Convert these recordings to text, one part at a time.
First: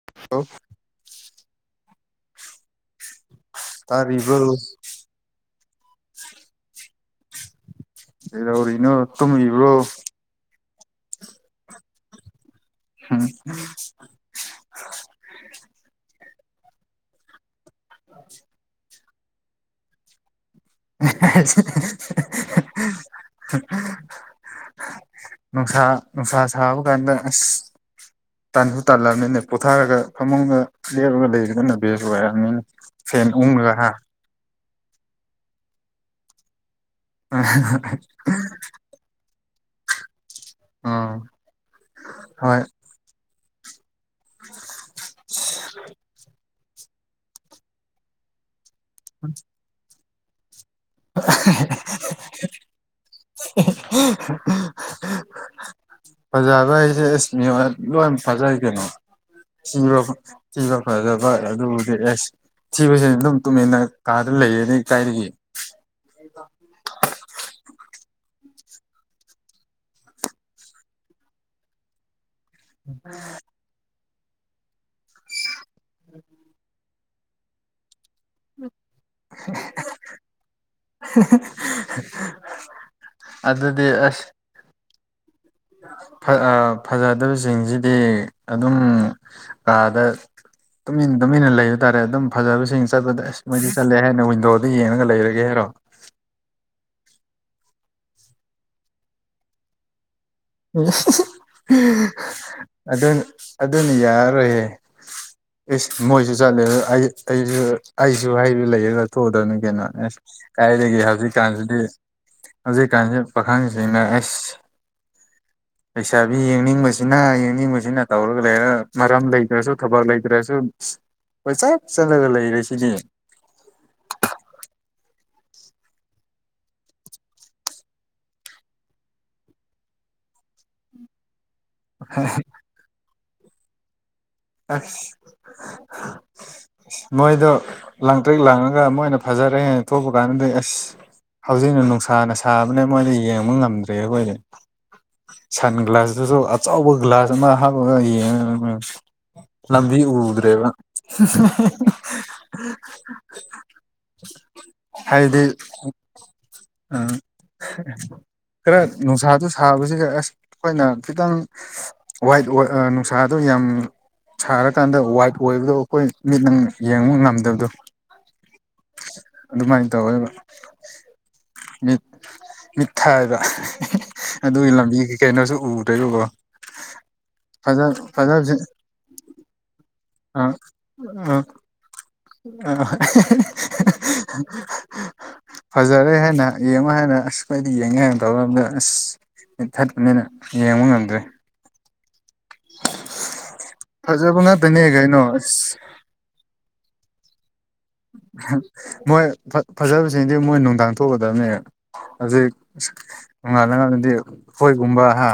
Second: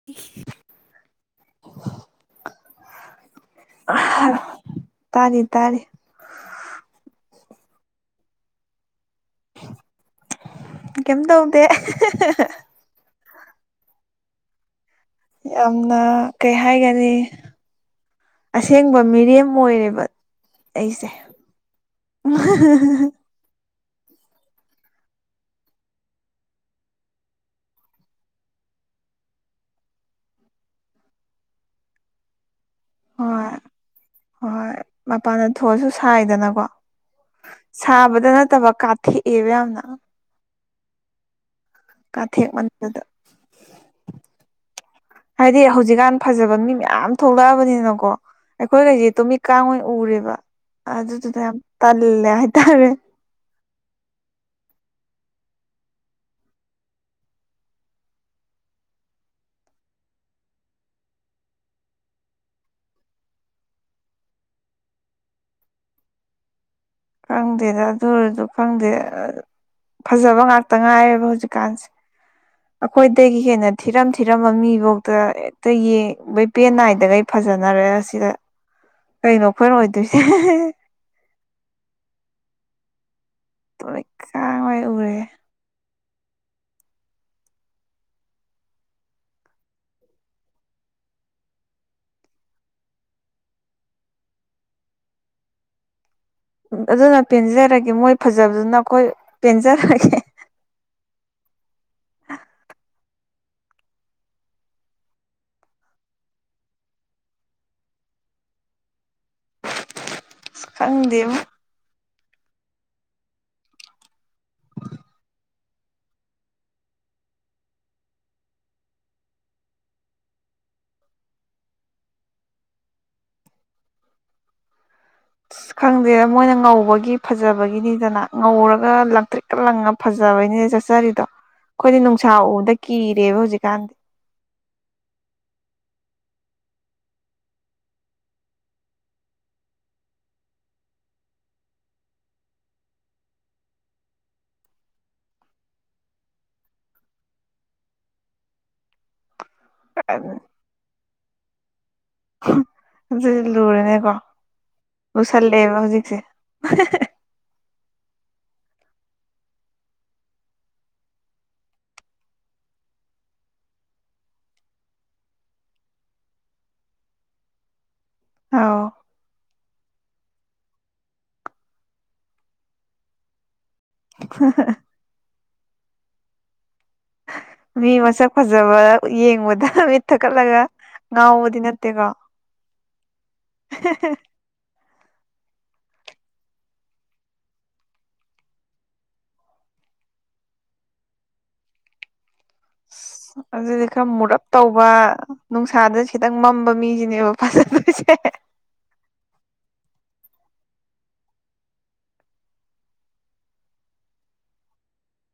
[unintelligible] ꯇꯥꯔꯤꯕꯣ ꯇꯥꯔꯤ ꯇꯥꯔꯤ ꯀꯩꯗꯧꯔꯤꯅꯣ ꯇꯨꯝꯃꯤꯕ꯭ꯔꯣ ꯀꯩꯝ ꯇꯧꯗꯦ [unintelligible] [unintelligible] ꯌꯥꯝꯅ ꯀꯩ ꯍꯥꯏꯒꯅꯤ ꯑꯁꯦꯡꯕ ꯃꯤꯔꯦꯝ ꯑꯣꯏꯔꯦꯕ ꯑꯩꯁꯦ [unintelligible] ꯅꯨꯡꯁꯥ ꯅꯨꯡꯁꯥ ꯁꯥꯕ ꯀꯥꯟꯗ ꯑꯁ ꯇꯟꯕꯨ ꯇꯜꯂꯕꯅꯤꯅꯦ ꯄꯣꯊꯥꯔꯒ ꯐꯃꯨꯡꯗ ꯂꯦꯞꯂꯒ ꯂꯩꯕꯗꯨꯅ ꯕꯦꯁ ꯑꯣꯏꯔꯕꯅꯤꯅꯦ ꯐꯦꯟ ꯍꯣꯏ ꯎꯡꯔꯒ ꯍꯥ ꯍꯣꯏ ꯃꯄꯥꯟꯗ ꯊꯣꯛꯑꯁꯨ ꯁꯥꯏꯗꯅꯥꯀꯣ ꯁꯥꯕꯗ ꯅꯠꯇꯕ ꯀꯥꯠ__ ꯊꯦꯛꯑꯦꯕ ꯌꯥꯝꯅ ꯑꯥ ꯀꯥꯊꯦꯛ ꯃꯟꯗꯗ ꯍꯥꯏꯗꯤ ꯍꯧꯖꯤꯛꯀꯥꯟ ꯐꯖꯕ ꯃꯤ ꯃꯌꯥꯝ ꯊꯣꯛꯂꯛꯑꯕꯅꯤꯅꯀꯣ ꯑꯩꯈꯣꯏꯒꯁꯦ ꯇꯨꯃꯤꯠ ꯀꯥꯡ ꯑꯣꯏꯅ ꯎꯔꯦꯕ ꯑꯥꯗꯨꯗꯨꯅ ꯌꯥꯝ ꯇꯜꯂꯦ ꯍꯥꯏꯇꯥꯔꯦ [unintelligible] ꯐꯖꯕ ꯍꯥꯏꯁꯦ ꯏꯁ ꯃꯤ ꯍꯣꯏ ꯂꯣꯏꯅ ꯐꯖꯩ ꯀꯩꯅꯣ ꯊꯤꯕ ꯊꯤꯕ ꯐꯖꯕ ꯑꯗꯨꯕꯨꯗꯤ ꯑꯦꯁ ꯊꯤꯕꯁꯤꯅ ꯑꯗꯨꯝ ꯇꯨꯃꯤꯟꯅ ꯀꯥꯗ ꯂꯩꯌꯦꯅꯤ ꯀꯥꯏꯗꯒꯤ [unintelligible] ꯈꯪꯗꯦꯗ ꯑꯗꯨ ꯑꯣꯏꯔꯁꯨ ꯈꯪꯗꯦ ꯑ ꯐꯖꯕ ꯉꯥꯛꯇ ꯉꯥꯏꯔꯦꯕ ꯍꯧꯖꯤꯛꯀꯥꯟꯁꯦ ꯑꯩꯈꯣꯏꯗꯒꯤ ꯍꯦꯟꯅ ꯊꯤꯔꯝ ꯊꯤꯔꯝꯕ ꯃꯤꯐꯧꯗ ꯍꯦꯛꯇ ꯌꯦꯡꯕꯩ ꯄꯦꯟ ꯅꯥꯏꯗꯒꯩ ꯐꯖꯅꯔꯛ ꯑꯁꯤꯗ ꯀꯩꯅꯣ ꯑꯩꯈꯣꯏꯅ ꯑꯣꯏꯗꯣꯏꯁꯦ [unintelligible] [unintelligible] ꯑꯗꯨꯗꯤ ꯂꯣꯏ ꯑꯁ ꯀꯥꯡ ꯑꯣꯏ ꯎꯔꯦꯍꯦ ꯐ ꯑ ꯐꯖꯗꯕꯁꯤꯡꯁꯤꯗꯤ ꯑꯗꯨꯝ ꯀꯥꯗ ꯇꯨꯃꯤꯟ ꯇꯨꯃꯤꯟꯅ ꯂꯩꯕ ꯇꯥꯔꯦ ꯑꯗꯨꯝ ꯐꯖꯕꯁꯤꯡ ꯆꯠꯄꯗ ꯑꯁ ꯃꯣꯏꯗꯤ ꯆꯠꯂꯦ ꯍꯥꯏꯅ ꯋꯤꯟꯗꯣꯗ ꯌꯦꯡꯔꯒ ꯂꯩꯔꯒꯦ ꯍꯥꯏꯔꯣ ꯑꯗꯨꯅ ꯄꯦꯟꯖꯔꯒꯦ ꯃꯣꯏ ꯐꯖꯕꯗꯨꯅ ꯑꯩꯈꯣꯏ ꯄꯦꯟꯖꯔꯒꯦ [unintelligible] ꯑꯗꯨꯟ ꯑꯗꯨꯅ ꯌꯥꯔꯔꯣꯏꯌꯦ [inaudible] ꯏꯁ ꯃꯣꯏꯁꯨ ꯆꯠꯂꯦ ꯑꯗ ꯑꯩ ꯑꯩꯁꯨ ꯑꯩꯁꯨ ꯍꯥꯏꯕ ꯂꯩꯌꯦꯅ ꯊꯣꯛꯎꯗꯕꯅꯤ ꯀꯩꯅꯣ ꯑꯦꯁ ꯀꯥꯏꯗꯒꯤ ꯈꯪꯗꯦꯕꯣ ꯍꯧꯖꯤꯛꯀꯥꯟꯁꯤꯗꯤ ꯍꯧꯖꯤꯛꯀꯥꯟꯁꯤ ꯄꯥꯈꯪꯁꯤꯡꯅ ꯑꯦꯁ ꯂꯩꯩꯁꯥꯕꯤ ꯌꯦꯡꯅꯤꯡꯕꯁꯤꯅ ꯌꯦꯡꯅꯤꯡꯕꯁꯤꯅ ꯇꯧꯔꯒ ꯂꯩꯔ ꯃꯔꯝ ꯂꯩꯇ꯭ꯔꯁꯨ ꯊꯕꯛ ꯂꯩꯇ꯭ꯔꯁꯨ ꯀꯣꯏ ꯆꯠ ꯆꯠꯂꯒ ꯂꯩꯔꯁꯤꯗꯤ ꯑꯁ ꯈꯪꯗꯦꯗ ꯃꯣꯏꯅ ꯉꯧꯕꯒꯤ ꯐꯖꯕꯒꯤꯅꯤꯗꯅ ꯉꯧꯔꯒ ꯂꯥꯡꯇ꯭ꯔꯤꯛ ꯀ ꯂꯪꯉ ꯐꯖꯕꯩꯅꯤꯅ ꯆꯠꯆꯔꯤꯗꯣ ꯑꯩꯈꯣꯏꯗꯤ ꯅꯨꯡꯁꯥ ꯎꯕꯗ ꯀꯤꯔꯦꯕ ꯍꯧꯖꯤꯛꯀꯥꯟꯗꯤ ꯑꯁ [unintelligible] [inaudible] ꯑꯁ ꯃꯣꯏꯗꯣ ꯂꯥꯡꯇ꯭ꯔꯤꯛꯛ ꯂꯡꯉꯒ ꯃꯣꯏꯅ ꯐꯖꯔꯦꯅ ꯊꯣꯛꯄ ꯀꯥꯟꯗꯗꯤ ꯑꯁ ꯍꯧꯖꯤꯛꯅ ꯅꯨꯡꯁꯥꯅ ꯁꯥꯕꯅꯦ ꯃꯣꯏꯗ ꯌꯦꯡꯕ ꯉꯝꯗ꯭ꯔꯦ ꯑꯩꯈꯣꯏꯗꯤ ꯁꯟ ꯒ꯭ꯂꯥꯁꯇꯨꯁꯨ ꯑꯆꯧꯕ ꯒ꯭ꯂꯥꯁ ꯑꯃ ꯍꯥꯞꯄꯒ ꯌꯦꯡꯉꯒ ꯑꯩꯈꯣꯏꯅ ꯂꯝꯕꯤ ꯑꯗꯨ ꯎꯗ꯭ꯔꯦꯕ [unintelligible] ꯍꯨꯝꯐ ꯑꯗꯨꯖꯨ ꯂꯨꯔꯦꯅꯦꯀꯣ ꯍꯥꯏꯗꯤ ꯎꯁꯜꯂꯛꯑꯦꯕ ꯍꯧꯖꯤꯛꯁꯦ [unintelligible] ꯈꯔ ꯅꯨꯡꯁꯥꯗꯨ ꯁꯥꯕꯁꯤꯒ ꯑꯁ ꯑꯩꯈꯣꯏꯅ ꯈꯤꯇꯪ ꯋꯥꯏꯠ ꯑꯣꯏ ꯑ ꯅꯨꯨꯡꯁꯥꯗꯣ ꯌꯥꯝ ꯁꯥꯔꯀꯥꯟꯗ ꯋꯥꯏꯠ ꯑꯣꯏꯕꯗꯣ ꯑꯩꯈꯣꯏ ꯃꯤꯠ ꯅꯪ ꯌꯦꯡꯕ ꯉꯝꯗꯕꯗꯣ ꯑꯧ ꯑꯗꯨꯃꯥꯏꯅ ꯇꯧꯋꯦꯕ ꯃꯤꯠ ꯃꯤꯠ ꯊꯛꯑꯕ ꯑꯗꯨꯒꯤ ꯂꯝꯕꯤ ꯀꯩꯅꯣꯁꯨ ꯎꯗꯦꯕꯀ‌ꯣ ꯃꯤ ꯃꯁꯛ ꯐꯖꯕ ꯌꯦꯡꯕꯗ ꯃꯤꯠ ꯊꯛꯀꯠꯂꯒ ꯉꯥꯎꯕꯗꯤ ꯅꯠꯇꯦꯀꯣ ꯑ [unintelligible] ꯐꯖꯔꯦ ꯍꯥꯏꯅ ꯌꯦꯡꯉꯣ ꯍꯥꯏꯅ ꯑꯁ ꯈ‌ꯣꯏꯗꯤ ꯌꯦꯡꯉꯦ ꯍꯥꯏꯅ ꯇꯧꯔꯝꯗ ꯑꯁ ꯊꯠꯄꯅꯤꯅ ꯌꯦꯡꯕ ꯉꯝꯗ꯭ꯔꯣꯏ ꯑꯁ ꯑꯗꯨꯗꯤ ꯈꯔ ꯐꯖꯕ ꯃꯨꯔꯞ ꯉꯥꯛꯇꯅꯦ ꯇꯧꯕ ꯀꯩꯅꯣ ꯑꯁ ꯅꯨꯡꯁꯥꯗ ꯈꯤꯇꯪ ꯃꯝꯕ ꯃꯤꯁꯤꯅꯦꯕ ꯐꯖꯗ‌ꯣꯏꯁꯦ ꯃꯣꯏ ꯐꯖꯕꯁꯤꯡꯗꯤ ꯃꯣꯏ ꯅꯨꯡꯗꯥꯡ ꯊꯣꯛꯀꯗꯕꯅꯦ ꯍꯥꯖꯤꯛ ꯅ‌ꯣꯡꯉꯥꯟꯂꯒꯗꯤ ꯍꯣꯏꯒꯨꯝꯕ ꯍꯥ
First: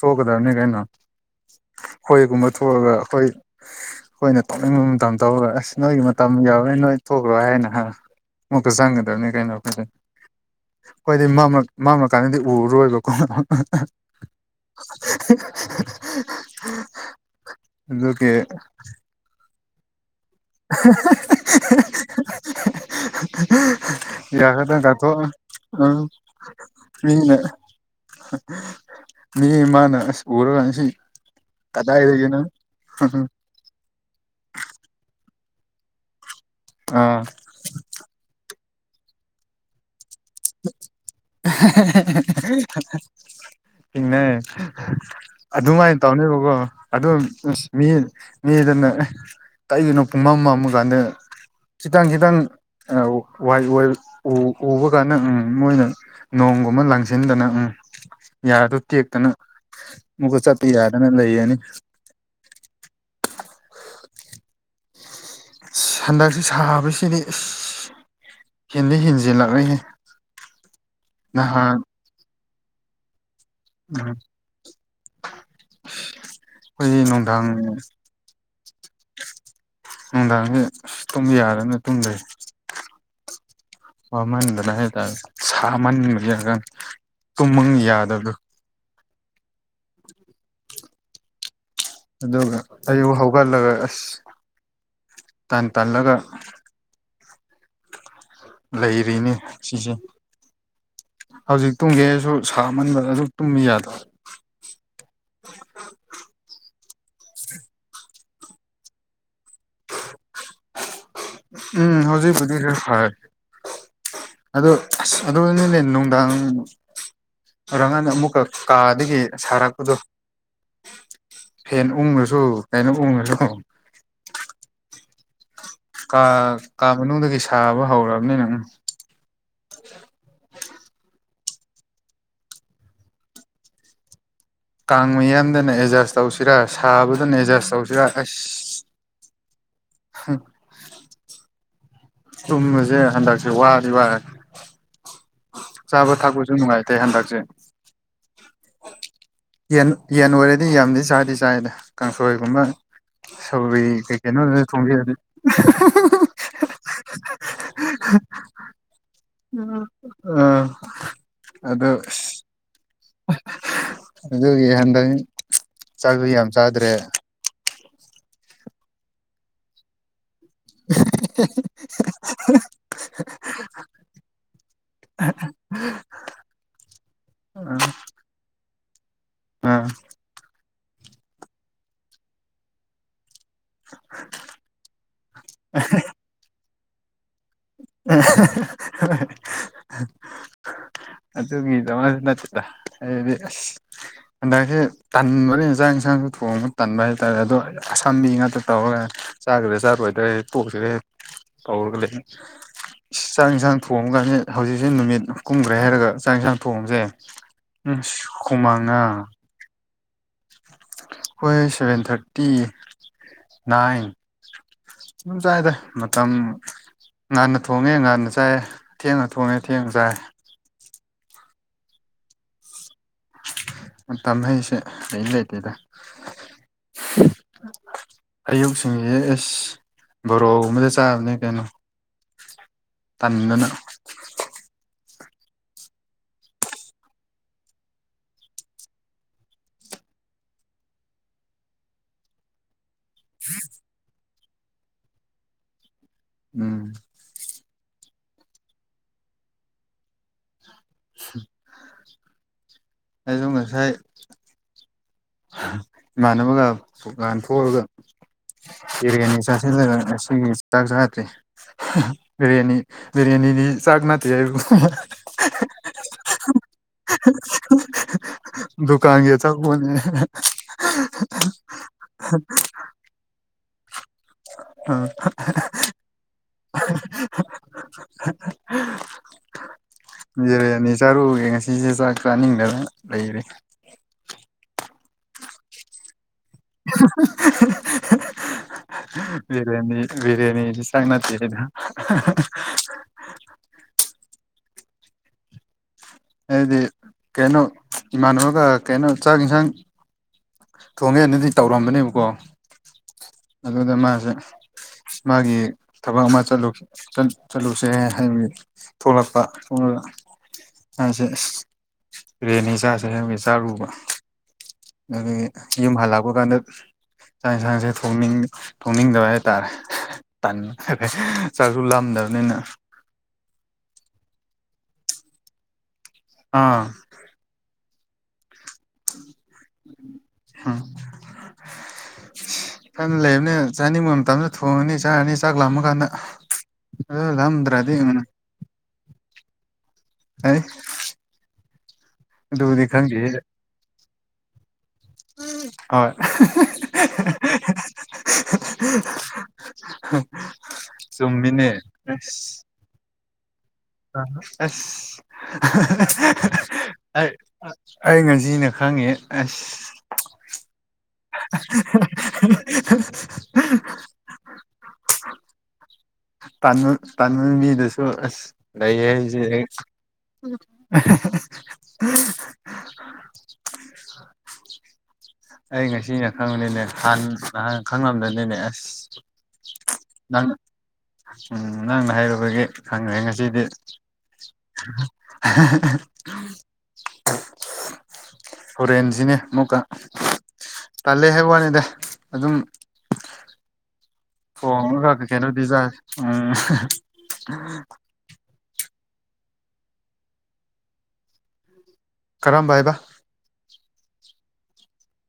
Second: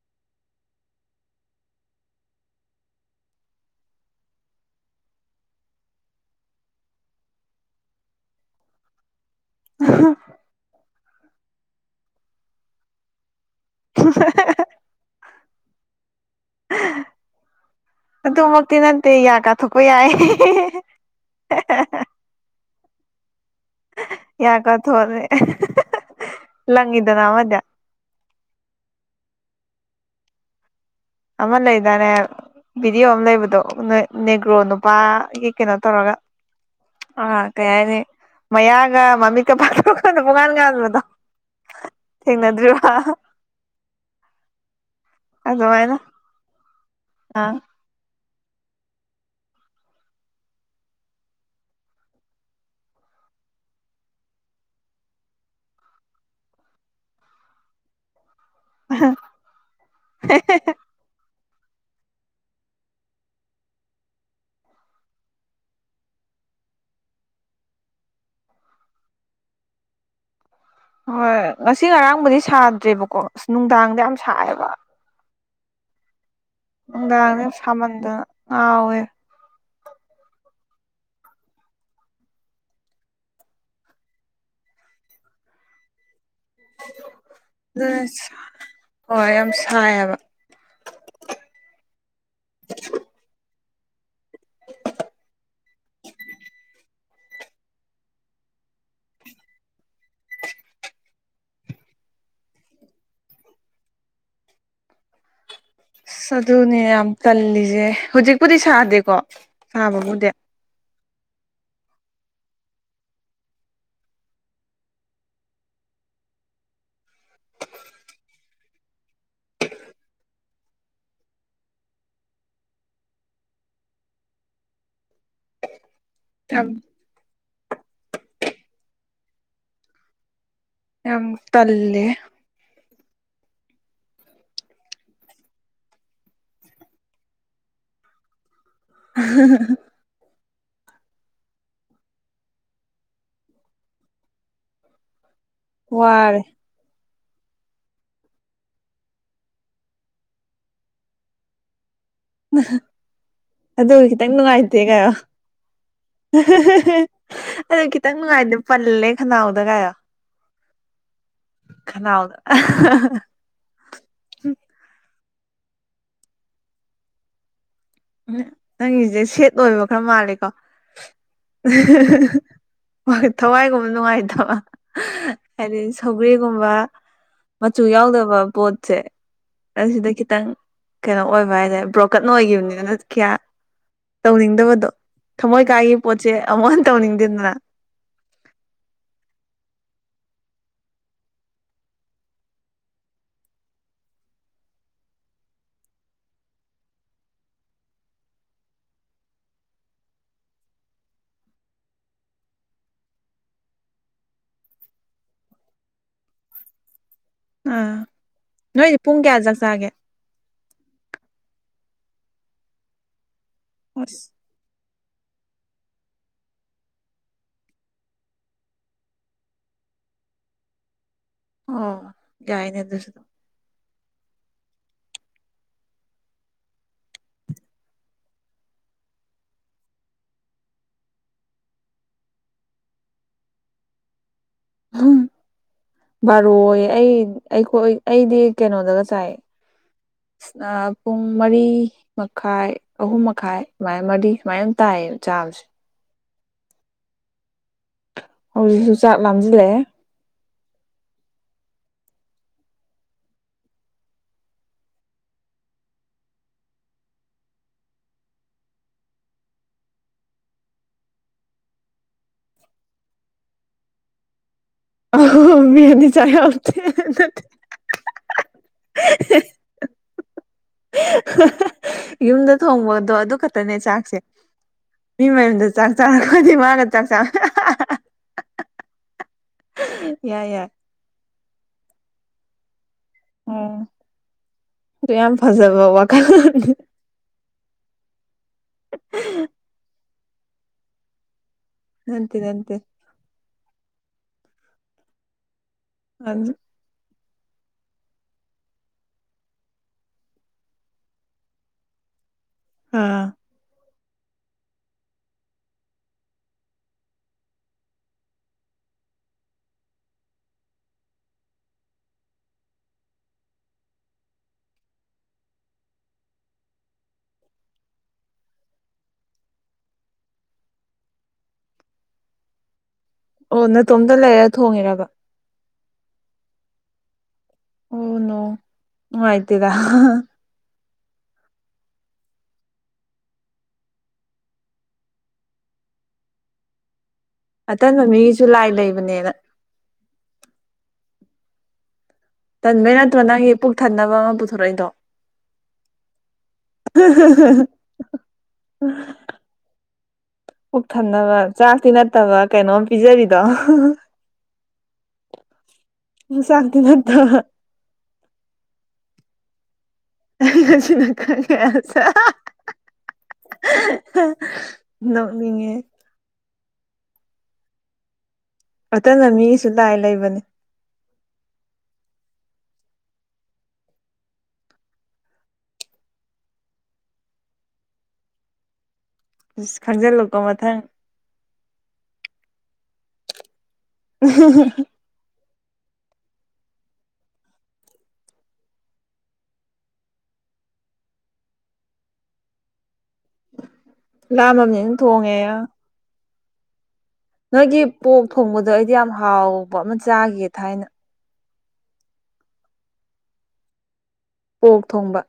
ꯊꯣꯛꯀꯗꯕꯅꯤ ꯀ‌ꯩꯅꯣ ꯑꯩꯈꯣꯏꯒꯨꯝꯕ ꯊꯣꯛꯑꯒ ꯑꯩꯈꯣꯏ ꯑꯩꯈꯣꯏꯅ ꯇꯧꯅꯤꯡꯕ ꯃꯇꯝ ꯇꯧꯔꯒ ꯑꯁ ꯅꯣꯏꯒꯤ ꯃꯇꯝ ꯌꯥꯎ ꯅꯣꯏ ꯅꯣꯏ ꯊꯣꯛꯈ꯭ꯔꯣ ꯍꯥꯏꯅ ꯍꯥ ꯃꯨꯛꯇ ꯆꯪꯒꯗꯕꯅꯤ ꯀꯩꯅꯣ ꯑꯩꯈꯣꯏꯁꯦ ꯍꯣꯏꯗꯤ ꯃꯝꯃ ꯃꯥꯝꯂꯀꯥꯟꯗꯗꯤ ꯎꯔꯣꯏꯕꯀꯣ [unintelligible] [unintelligible] ꯑꯗꯨꯃꯛꯇꯤ ꯅꯠꯇꯦ ꯌꯥ ꯀꯥꯊꯣꯛꯄ ꯌꯥꯏ [unintelligible] ꯌꯥ ꯈꯛꯇꯪ ꯀꯊꯣꯛ ꯎꯝ ꯂꯪꯉꯤꯗꯅ ꯃꯤꯅ ꯑꯃꯗꯤ ꯃꯤ ꯃꯥꯅ ꯑꯁ ꯎꯔꯒ ꯉꯁꯤ ꯑꯃ ꯂꯩꯗꯥꯏꯅꯦ ꯚꯤꯗꯤꯑꯣ ꯑꯃ ꯂꯩꯕꯗꯣ ꯅ‌ꯣꯏ ꯅꯦꯒ꯭ꯔꯣ ꯅꯨꯄꯥꯒꯤ ꯀꯩꯅꯣ ꯇꯧꯔꯒ ꯑꯥ ꯑ ꯀꯩ ꯍꯥꯏꯅꯤ ꯃꯌꯥꯒ ꯃꯃꯤꯠꯀ ꯐꯥꯛꯇ‌ꯣꯛꯑ ꯑꯩꯈꯣꯏꯗ ꯄꯣꯉꯥꯟ ꯉꯥꯡꯕꯗꯣ ꯊꯦꯡꯅꯗ꯭ꯔꯤꯕ ꯊꯦꯡꯅꯦ ꯑꯗꯨꯃꯥꯏꯅ ꯇꯧꯅꯦꯕꯀꯣ ꯑꯗꯨꯝ ꯑꯥ ꯃꯤ ꯃꯤꯗꯨꯅ ꯇꯩꯒꯅꯣ ꯄꯨꯡ ꯃꯝꯃꯝꯃꯥ ꯀꯥꯟꯗ ꯈꯤꯇꯪ ꯈꯤꯇꯪ ꯋꯥꯏ ꯋꯥꯏ ꯎꯕ ꯑꯗꯨꯒꯅ ꯎꯝ ꯃꯣꯏꯅ ꯅꯣꯡꯒꯨꯝꯕ ꯂꯪꯁꯤꯟꯗꯅ ꯎꯝ ꯌꯥꯗ‌ꯣ ꯇꯦꯛꯇꯅ ꯃꯨꯛꯀ ꯆꯠꯄ ꯌꯥꯗꯅ ꯂꯩꯔꯅꯤ ꯍꯟꯗꯛꯁꯤ ꯁꯥꯕꯁꯤꯗꯤ ꯏꯁ ꯍꯦꯟꯗꯤ ꯍꯦꯟꯖꯤꯜ ꯂꯥꯛꯔꯍꯦ ꯍꯣꯏ ꯉꯁꯤ ꯉꯔꯥꯡꯕꯨꯗꯤ ꯁꯥꯗ꯭ꯔꯦꯕꯀꯣ ꯑꯁ ꯅꯨꯡꯗꯥꯡꯗ ꯌꯥꯝ ꯁꯥꯏꯑꯦꯕ ꯑꯩꯈꯣꯏꯒꯤ ꯅꯨꯡꯗꯥꯡ ꯅꯨꯡꯗꯥꯡꯗ ꯁꯥꯃꯟꯗꯅ ꯉꯥꯎꯋꯦ ꯅꯨꯡꯗꯥꯡꯁꯦ ꯑꯁꯤ ꯇꯨꯝꯕ ꯌꯥꯔꯅ ꯇꯨꯝꯗ꯭ꯔ‌ꯦ ꯋꯥꯃꯟꯗꯅ ꯍꯥꯏꯇꯥꯔꯦ ꯁꯥꯃꯟꯕꯒꯤ ꯀ ꯑꯗꯨ ꯍꯣꯏ ꯌꯥꯝ ꯁꯥꯏꯑꯕ ꯑꯗꯨꯒ ꯑꯌꯨꯛ ꯍꯧꯒꯠꯂꯒ ꯑꯁ ꯇꯟ ꯇꯜꯂꯒ ꯂꯩꯔꯤꯅꯦ ꯁꯤꯁꯦ ꯍꯧꯖꯤꯛ ꯇꯨꯝꯒꯦ ꯍꯥꯏꯁꯨ ꯁꯥꯃꯟꯕꯗ ꯑꯗꯨꯝ ꯇꯨꯝꯕ ꯌꯥꯗꯕ ꯑꯁ ꯑꯗꯨꯅꯦ ꯌꯥꯝ ꯇꯜꯂꯤꯁꯦ ꯍꯧꯖꯤꯛꯄꯨꯗꯤ ꯁꯥꯗꯦꯀꯣ ꯁꯥꯕꯕꯨꯗꯤ ꯎꯝ ꯍꯧꯖꯤꯛꯕꯨꯗꯤ ꯈꯔ ꯐꯔ‌ꯦ ꯑꯗꯨ ꯑꯁ ꯑꯗꯨꯅ‌ꯣꯏꯅ ꯅꯨꯡꯗꯥꯡ ꯁꯔꯪꯀꯥꯟꯗ ꯑꯃꯨꯛꯀ ꯀꯥꯗꯒꯤ ꯁꯥꯔꯛꯄꯗꯣ ꯐꯦꯟ ꯎꯪꯉꯁꯨ ꯀꯩꯅꯣ ꯎꯪꯉꯁꯨ ꯀꯥ ꯌꯥꯝ ꯀꯥ ꯃꯅꯨꯡꯗꯒꯤ ꯁꯥꯕ ꯍꯧꯔꯑꯕꯅꯤ ꯎꯝ ꯌꯥꯝ ꯇꯜꯂ‌ꯦꯍ‌ꯦ ꯀꯥꯡ ꯃꯌꯥꯝꯗꯅ ꯑꯦꯗꯖꯁ ꯇꯧꯁꯤꯔꯥ ꯁꯥꯕꯗꯅ ꯑꯦꯗꯖꯁ ꯇꯧꯁꯤꯔꯥ ꯑꯁ [unintelligible] [unintelligible] ꯇꯨꯝꯕꯁꯦ ꯍꯟꯗꯛꯁꯦ ꯋꯥꯗꯤ ꯋꯥꯔ‌ꯦ ꯆꯥꯕ ꯋꯥꯔꯦ ꯊꯛꯄꯖꯨ ꯅꯨꯡꯉꯥꯏꯇꯦ ꯍꯟꯗꯛꯁꯦ ꯌꯦꯟ ꯌꯦꯟ ꯑꯣꯏꯔꯗꯤ ꯌꯥꯝꯗꯤ ꯆꯥꯗꯤ ꯆꯥꯏꯗ ꯀꯥꯡꯁꯣꯏꯒꯨꯝꯕ ꯁꯧꯒ꯭ꯔꯤ ꯑꯗꯨ ꯀꯩ ꯈꯤꯇꯪ ꯀꯩꯅꯣ ꯊꯣꯡꯕꯤꯔꯗꯤ ꯑꯗꯣ ꯈꯤꯇꯪ ꯅꯨꯡꯉꯥꯏꯗꯦ ꯄꯜꯂꯦ ꯈꯅꯥꯎꯗ ꯒꯥꯌꯣ ꯑꯥ ꯑꯗꯨ ꯅꯥꯎꯗ ꯑꯗꯨꯒꯤ ꯍꯟꯗꯛ ꯆꯥꯛꯖꯨ ꯌꯥꯝ ꯆꯥꯗ꯭ꯔꯦ ꯎꯝ ꯅꯪꯒꯤꯖꯦ ꯁꯦꯠ ꯑꯣꯏꯕ ꯈꯔ ꯃꯥꯜꯂꯤꯀꯣ ꯊꯋꯥꯏꯒꯨꯝꯕ ꯅꯨꯡꯉꯥꯏꯇꯕ ꯍꯥꯏꯗꯤ ꯁꯧꯒ꯭ꯔꯤꯒꯨꯝꯕ ꯃꯆꯨ ꯌꯥꯎꯗꯕ ꯄꯣꯠꯁꯦ ꯑꯥ ꯑꯗꯨꯗ ꯈꯤꯇꯪ ꯀꯩꯅꯣ ꯑꯣꯏꯕ ꯍꯥꯏꯇꯥꯔꯦ ꯕ꯭ꯔꯣꯀꯟ ꯑꯣꯏꯒꯤꯕꯅꯤꯅ ꯀꯌꯥ ꯇꯧꯅꯤꯡꯗꯕꯗꯣ ꯊꯝꯃꯣꯏ ꯀꯥꯏꯒꯤ ꯄꯣꯠꯁꯦ ꯑꯃꯨꯛ ꯍꯟ ꯇꯧꯅꯤꯡꯗꯦꯗꯅ [unintelligible] ꯑꯗꯨꯒꯤꯗꯃꯛ ꯅꯠꯇꯦꯗ ꯍꯟꯗꯛꯀꯤ ꯇꯟꯕꯅꯤ ꯆꯥꯛ ꯏꯟꯁꯥꯡ ꯌꯦꯟꯁꯥꯡꯁꯨ ꯊꯣꯡꯉꯒ ꯇꯟꯕ ꯍꯥꯏꯇꯥꯔꯦ ꯑꯗꯣ ꯑꯁꯥꯝꯕꯤ ꯉꯥꯛꯇ ꯇꯧꯔꯒ ꯆꯥꯒꯗ꯭ꯔꯥ ꯆꯥꯔꯣꯏꯗ꯭ꯔꯥ ꯄꯣꯛꯁꯤꯔꯦ ꯇꯧꯔꯒ ꯂꯩ ꯆꯥꯛ ꯌꯦꯟꯁꯥꯡ ꯊꯣꯡꯉ ꯀꯥꯟꯗ ꯍꯧꯖꯤꯛꯁꯤ ꯅꯨꯃꯤꯠ ꯀꯨꯝꯒ꯭ꯔꯦ ꯍꯥꯏꯔꯒ ꯆꯥꯛ ꯌꯦꯟꯁꯥꯡ ꯊꯣꯡꯕꯖꯦ ꯎꯝꯁ ꯍꯨꯃꯥꯡꯅ ꯖꯆꯥꯒꯦ ꯍꯣꯏ ꯁꯚꯦꯟ ꯊꯥꯔꯇꯤ ꯅꯥꯏꯟ ꯑꯁ ꯗꯨꯝ ꯆꯥꯏꯗ ꯃꯇꯝ ꯉꯟꯅ ꯊꯣꯡꯉꯦ ꯉꯥꯟꯟꯅ ꯆꯥꯏ ꯊꯦꯡꯅ ꯊꯣꯡꯉꯦ ꯊꯦꯡꯅ ꯆꯥꯏ ꯑꯣ ꯌꯥꯏꯅꯦꯗꯨꯁꯨ ꯃꯇꯝ ꯍꯩꯁꯦ ꯂꯩ ꯂꯩꯇꯦꯗ [inaudible] ꯑꯌꯨꯛ ꯁꯤꯡꯁ‌ꯦ ꯑꯦꯁ ꯕꯣꯔꯣꯒꯨꯝ ꯑꯃꯗ ꯆꯥꯕꯅꯦ ꯀꯩꯅꯣ ꯇꯟꯗꯅ ꯍꯝ ꯕꯥꯔꯣꯏꯌꯦ ꯑꯩ ꯑꯩꯈꯏ ꯑꯩꯗꯤ ꯀꯩꯅꯣꯗꯒ ꯆꯥꯏ ꯅ ꯄꯨꯡ ꯃꯔꯤ ꯃꯈꯥꯏ ꯑꯍꯨꯝ ꯃꯈꯥꯏ ꯁꯨꯃꯥꯏ ꯃꯔꯤ ꯁꯨꯃꯥꯏꯅ ꯑꯗꯨꯝ ꯇꯥꯏꯌꯦꯕ ꯆꯥꯕꯁꯦ ꯎꯝ ꯍꯧꯖꯤꯛꯁꯨ ꯆꯥꯛ ꯂꯥꯝꯖꯤꯜꯂꯛꯑꯦ [inaudible] ꯑꯩꯖꯨ ꯉꯁꯥꯏ ꯏꯃꯥꯟꯅꯕꯒ ꯗꯨꯀꯥꯟ ꯊꯣꯛꯑꯒ ꯕꯔꯤꯌꯥꯅꯤ ꯆꯁꯤꯂꯨꯗ ꯉꯁꯤꯒꯤ ꯆꯥꯛ ꯆꯗ꯭ꯔꯤ ꯕꯤꯔꯌꯥꯅꯤ ꯕꯤꯔꯌꯥꯅꯤꯗꯤ ꯆꯥꯛ ꯅꯥꯇꯦ ꯍꯥꯏꯕ ꯑꯣ ꯕꯔꯤꯌꯥꯅꯤ ꯆꯥꯛ ꯌꯥꯎꯇꯦ ꯅꯠꯇꯦ ꯗꯨꯀꯥꯟꯒꯤ ꯑꯆꯥꯄꯣꯠꯅꯤ ꯌꯨꯝꯗ ꯊꯣꯡꯕꯗꯣ ꯑꯗꯨ ꯈꯛꯇꯅꯦ ꯆꯥꯛꯁꯦ ꯃꯤ ꯃꯌꯨꯝꯗ ꯆꯥꯛ ꯆꯥꯔꯛꯄꯗꯤ ꯃꯥꯒ ꯆꯥꯛ ꯆꯥ ꯌꯥꯏ ꯌꯥꯏ ꯕꯤꯔꯤꯌꯥꯅꯤ ꯆꯔꯨꯕꯒꯤ ꯉꯁꯤ ꯑꯩꯖꯨ ꯆꯥꯛ ꯆꯥꯅꯤꯡꯗꯅ ꯂꯩꯔꯦ ꯎꯝ ꯑꯗꯨ ꯌꯥꯝ ꯐꯖꯕꯥ ꯋꯥꯈꯜꯂꯣꯟꯅꯤ ꯕꯔꯌꯥꯅꯤ ꯕꯤꯔꯌꯥꯅꯤꯗꯤ ꯆꯥꯛ ꯅꯠꯇ‌ꯦ ꯀꯩꯅꯣ ꯅꯟꯇꯦ ꯅꯟꯇꯦ ꯍꯥꯏꯗꯤ ꯀꯩꯅꯣ ꯏꯃꯥꯟꯅꯕꯒ ꯀꯩꯅꯣ ꯆꯥꯛ ꯌꯦꯟꯁꯥꯡ ꯊꯣꯡꯉꯦꯅꯗꯤ ꯇꯧꯔꯝꯕꯅꯦꯕꯀꯣ ꯑꯥ ꯑꯗꯨꯗ ꯃꯥꯖꯦ ꯃꯥꯒꯤ ꯊꯕꯛ ꯑꯃ ꯆꯠꯂꯨ ꯆꯠ ꯆꯠꯂꯨꯁꯦ ꯍꯥꯏꯕꯩ ꯊꯣꯛꯂꯛꯄ [unintelligible] ꯆꯥꯔꯨꯕ ꯑꯗꯒꯤ ꯌꯨꯝ ꯍꯜꯂꯛꯄ ꯀꯥꯟꯗ ꯆꯥꯛ ꯑꯦꯟꯁꯥꯡꯁꯦ ꯊꯣꯡꯅꯤꯡ ꯊꯣꯡꯅꯤꯡꯗꯕ ꯍꯥꯏꯇꯥꯔꯦ ꯇꯟ ꯆꯥꯛꯁꯨ ꯂꯝꯗꯕꯅꯤꯅ ꯑꯣ ꯅꯇꯣꯝꯇ ꯂꯩꯔ ꯊꯣꯡꯉꯤꯔꯕ ꯑꯥ ꯑꯣꯅꯣ ꯅꯨꯉꯥꯏꯇꯦꯗ [unintelligible] ꯏꯊꯟ ꯂꯩꯕꯅꯤ ꯆꯥꯅꯤꯡꯕ ꯃꯇꯝꯗ ꯊꯣꯡꯉꯅꯤ ꯆꯥꯔꯅꯤ ꯆꯥꯛ ꯂꯥꯃ ꯀꯥꯟꯗ ꯑꯗꯨꯔꯝ ꯑꯇꯟꯕ ꯃꯤꯒꯤꯁꯨ ꯂꯥꯏ ꯂꯩꯕꯅꯦꯅ ꯍꯩ ꯇꯟꯕꯩ ꯅꯠꯇ꯭ꯔꯣ ꯈꯪꯗꯦ ꯅꯪꯒꯤ ꯄꯨꯛ ꯊꯟꯅꯕ ꯑꯃ ꯄꯨꯊꯣꯔꯛꯏꯗꯣ ꯍꯣꯏ [unintelligible] [unintelligible] ꯄꯨꯛ ꯊꯟꯅꯕ ꯆꯨꯝꯃꯤꯅꯦ ꯆꯥꯛꯇꯤ ꯅꯠꯇꯕ ꯑꯁ ꯀꯩꯅꯣꯝ ꯄꯤꯖꯔꯤꯗꯣ ꯑꯁ ꯆꯥꯛꯇꯤ [unintelligible] ꯅꯠꯇ꯭ꯔꯣ ꯑꯩ ꯉꯁꯤꯅ ꯈꯪꯉꯦ ꯑꯁ [unintelligible] ꯅꫭꯛꯅꯤꯡꯉ‌ꯦ ꯇꯟ [unintelligible] ꯇꯟꯕ ꯃꯤꯗꯨꯁꯨ ꯑꯁ ꯂꯩꯌꯦ ꯃꯊꯪꯗ ꯍꯩꯁ‌ꯦ ꯃꯤꯒꯤꯁꯨ ꯂꯥꯏ ꯂꯩꯕꯅꯦ [unintelligible] ꯑꯩ ꯉꯁꯤꯅ ꯈꯪꯕꯅꯤꯅꯦ ꯍꯥꯟ ꯅꯍꯥꯟ ꯈꯪꯉꯝꯗꯅꯤꯅꯦ ꯑꯁ ꯈꯪꯖꯜꯂꯨꯀꯣ ꯅꯪ ꯃꯊꯪ ꯎꯝ ꯅꯪꯅ ꯍꯥꯏꯔꯨꯕꯒꯤ ꯈꯪꯒ꯭ꯔꯦ ꯉꯁꯤꯗꯤ ꯎꯝ [unintelligible] ꯍꯣꯔꯦꯟꯖꯤꯅꯦ ꯃꯨꯛꯀ ꯇꯜꯂꯦ ꯍꯥꯏꯋꯥꯅꯤꯗ ꯑꯗꯨꯝ ꯂꯥꯝꯃꯕꯅꯤꯅ ꯊꯣꯡꯉꯒ ꯊꯣꯡꯉꯦ ꯀꯩꯀꯩꯅꯣꯗꯤ ꯆꯥꯏ ꯎꯝ ꯅꯣꯏꯒꯤ ꯄꯣꯛ ꯊꯣꯡꯕꯗꯣ ꯑꯩꯗꯤ ꯌꯥꯝ ꯍꯥꯎꯕ ꯑꯃ ꯆꯥꯒꯤꯌꯦ ꯊꯥꯏꯅ ꯀꯔꯝꯕ ꯍꯥꯏꯕ ꯑꯣꯛ ꯊꯣꯡꯕ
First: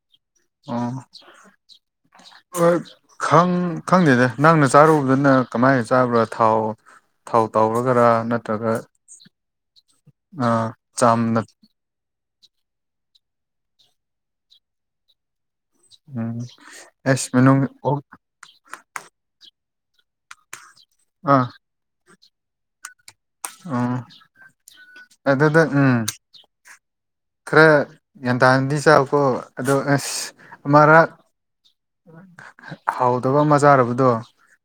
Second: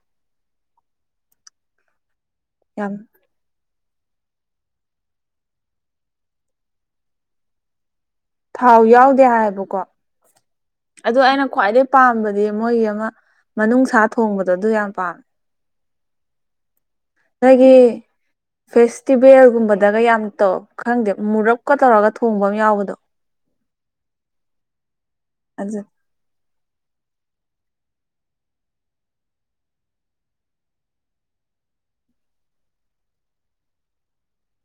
ꯑꯣ [unintelligible] ꯌꯥꯝ ꯈꯪ ꯈꯪꯗꯦꯗ ꯅꯪꯅ ꯆꯥꯔꯨꯕꯗꯨꯅ ꯀꯃꯥꯏ ꯆꯥꯕ꯭ꯔꯥ ꯊꯥꯎ ꯊꯥꯎ ꯇꯧꯔꯒꯔꯥ ꯅꯠ ꯊꯥꯎ ꯌꯥꯎꯗꯦ ꯍꯥꯏꯕꯀꯣ ꯑꯥ ꯑꯗꯨ ꯆꯥꯝꯅ ꯑꯩꯅ ꯈ꯭ꯋꯥꯏꯗꯩ ꯄꯥꯝꯕꯗꯤ ꯃꯣꯏꯒꯤ ꯑꯃ ꯃꯅꯨꯡꯁꯥ ꯊꯣꯡꯕꯗꯣ ꯑꯗꯨ ꯌꯥꯝ ꯄꯥꯝꯃꯦ ꯎꯝ ꯑꯦꯁ ꯃꯅꯨꯡ ꯅꯣꯏꯒꯤ ꯑꯣꯛ ꯐꯦꯁꯇꯤꯚꯦꯜꯒꯨꯝꯕꯗꯒ ꯌꯥꯝ ꯇꯧ ꯈꯪꯗꯦ ꯑꯥ ꯃꯨꯔꯞꯀ ꯇꯧꯔꯒ ꯊꯣꯡꯕ ꯑꯃ ꯌꯥꯎꯕꯗꯣ ꯑꯣ ꯑꯗꯨꯗ ꯑꯗꯨ ꯎꯝ ꯈꯔ ꯒ꯭ꯌꯥꯟ ꯇꯥꯅꯗꯤ ꯆꯥꯎꯀꯣ ꯑꯗꯣ ꯑꯁ ꯑꯃꯔꯛ ꯍꯥꯎꯗꯕ ꯑꯃ ꯆꯥꯔꯕꯗꯣ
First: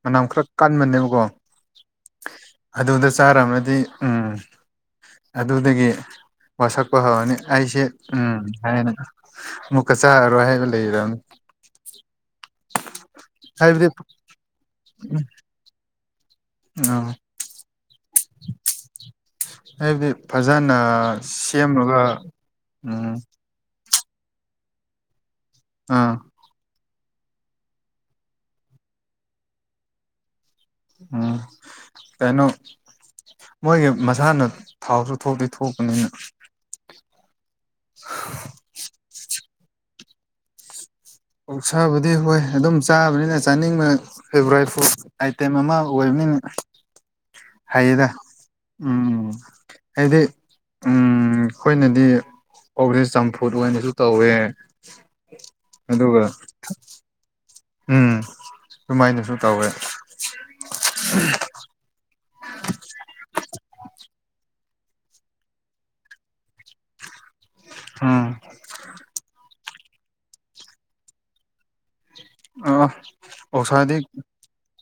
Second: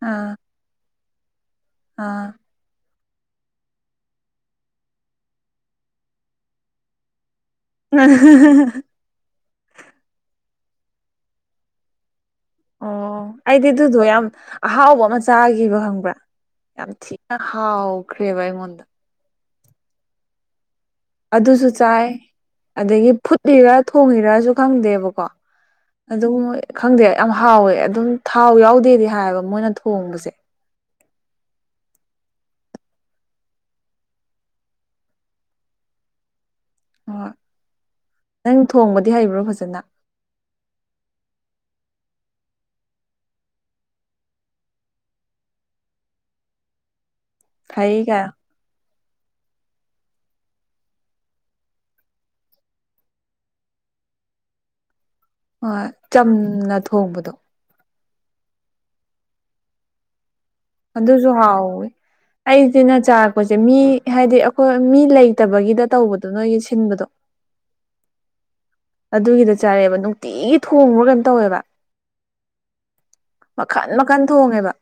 ꯃꯅꯝ ꯑꯥ ꯈꯔ ꯀꯟꯕꯅꯦꯕꯀꯣ ꯑꯥ ꯑꯗꯨꯗ ꯆꯥꯔꯝꯃꯗꯤ ꯎꯝ ꯑꯗꯨꯗꯒꯤ ꯋꯥꯁꯛꯄ ꯍꯧꯔꯅꯤ ꯑꯩꯁꯦ ꯎꯝ ꯍꯥꯏꯅ ꯑꯃꯨꯛꯀ ꯆꯥꯔꯔꯣꯏ ꯍꯥꯏꯅ ꯂꯩꯔꯝ [inaudible] ꯑꯣ ꯑꯩꯗꯤ ꯍꯥꯏꯕꯗꯤ ꯑꯗꯨꯗꯣ ꯌꯥꯝ ꯑꯍꯥꯎꯕ ꯑꯃ ꯆꯥꯒꯤꯕ ꯈꯪꯕ꯭ꯔꯥ ꯌꯥꯝ ꯎꯝ ꯊꯤ ꯅ ꯍꯥꯎꯈꯔꯦꯕ ꯑꯩꯉꯣꯟꯗ꯫ ꯍꯥꯏꯕꯗꯤ ꯐꯖꯅ ꯑꯗꯨꯁꯨ ꯆꯥꯏ ꯁꯦꯝꯃꯒ ꯑꯗꯒꯤ ꯎꯝ ꯐꯨꯠ ꯂꯤꯔ ꯊꯣꯡꯉꯤꯔꯖꯨ ꯈꯪꯗꯦꯕꯀꯣ ꯑꯥ ꯑꯗꯨꯝ ꯃꯣꯏ ꯈꯪꯗꯦ ꯌꯥꯝ ꯍꯥꯎꯋꯦ ꯑꯗꯨꯝ ꯊꯥꯎ ꯌꯥꯎꯗꯦꯗꯤ ꯍꯥꯏꯌꯦꯕ ꯃꯣꯏꯅ ꯊꯣꯡꯕꯁꯦ꯫ ꯎꯝ ꯀꯩꯅꯣ꯫ ꯃꯣꯏꯒꯤ ꯃꯁꯥꯅ ꯊꯥꯎꯁꯨ ꯊꯣꯛꯇꯤ ꯊꯣꯛꯄꯅꯤꯅ ꯍꯣꯏ ꯅꯪ ꯊꯣꯡꯕꯗꯤ ꯍꯩꯕ꯭ꯔꯣ ꯐꯖꯅ꯫ ꯑꯣꯛꯁꯥꯕꯨꯗꯤ ꯍꯣꯏ ꯑꯗꯨꯝ ꯆꯥꯕꯅꯤꯅ ꯆꯥꯅꯤꯡꯕꯅꯦ꯫ ꯐꯦꯚꯣꯔꯥꯏꯠ ꯐꯨꯗ ꯑꯥꯏꯇꯦꯝ ꯑꯃ ꯑꯣꯏꯕꯅꯤꯅ ꯍꯩ ꯍꯥꯏꯌꯦꯗ꯫ ꯀꯥꯏ ꯎꯝ ꯍꯥꯏꯗꯤ ꯎꯝ ꯑꯩꯈꯣꯏꯅꯗꯤ ꯑꯣꯛꯖꯦ ꯆꯝꯐꯨꯠ ꯑꯣꯏꯅꯖꯨ ꯇꯧꯋꯦ꯫ ꯍꯣꯏ ꯑꯗꯨꯒ ꯆꯝꯅ ꯊꯣꯡꯕꯗꯣ꯫ ꯎꯝ ꯁꯨꯃꯥꯏꯅꯁꯨ ꯇꯧꯋꯦ [unintelligible] ꯑꯗꯨꯁꯨ ꯍꯥꯎꯋꯦ ꯑꯩꯁꯤꯅ ꯆꯥꯔꯛꯄꯁꯦ ꯃꯤ ꯍꯥꯏꯗꯤ ꯍꯣꯏ ꯃꯤ ꯂꯩꯇꯕꯒꯤꯗ ꯇꯧꯕꯗꯣ ꯅꯣꯏꯒꯤ ꯁꯤꯟꯕꯗꯣ꯫ ꯑꯥ ꯑꯗꯨꯒꯤꯗ ꯆꯥꯔꯛꯑꯦꯕ ꯅꯨꯡꯇꯤꯒꯤ ꯊꯣꯡꯕ꯭ꯔꯥ ꯀꯩꯅꯣꯝ ꯇꯧꯋꯦꯕ꯫ ꯑ ꯃꯈꯟ ꯑꯣꯛꯁꯥꯗꯤ ꯃꯈꯟ ꯊꯣꯡꯉꯦꯕ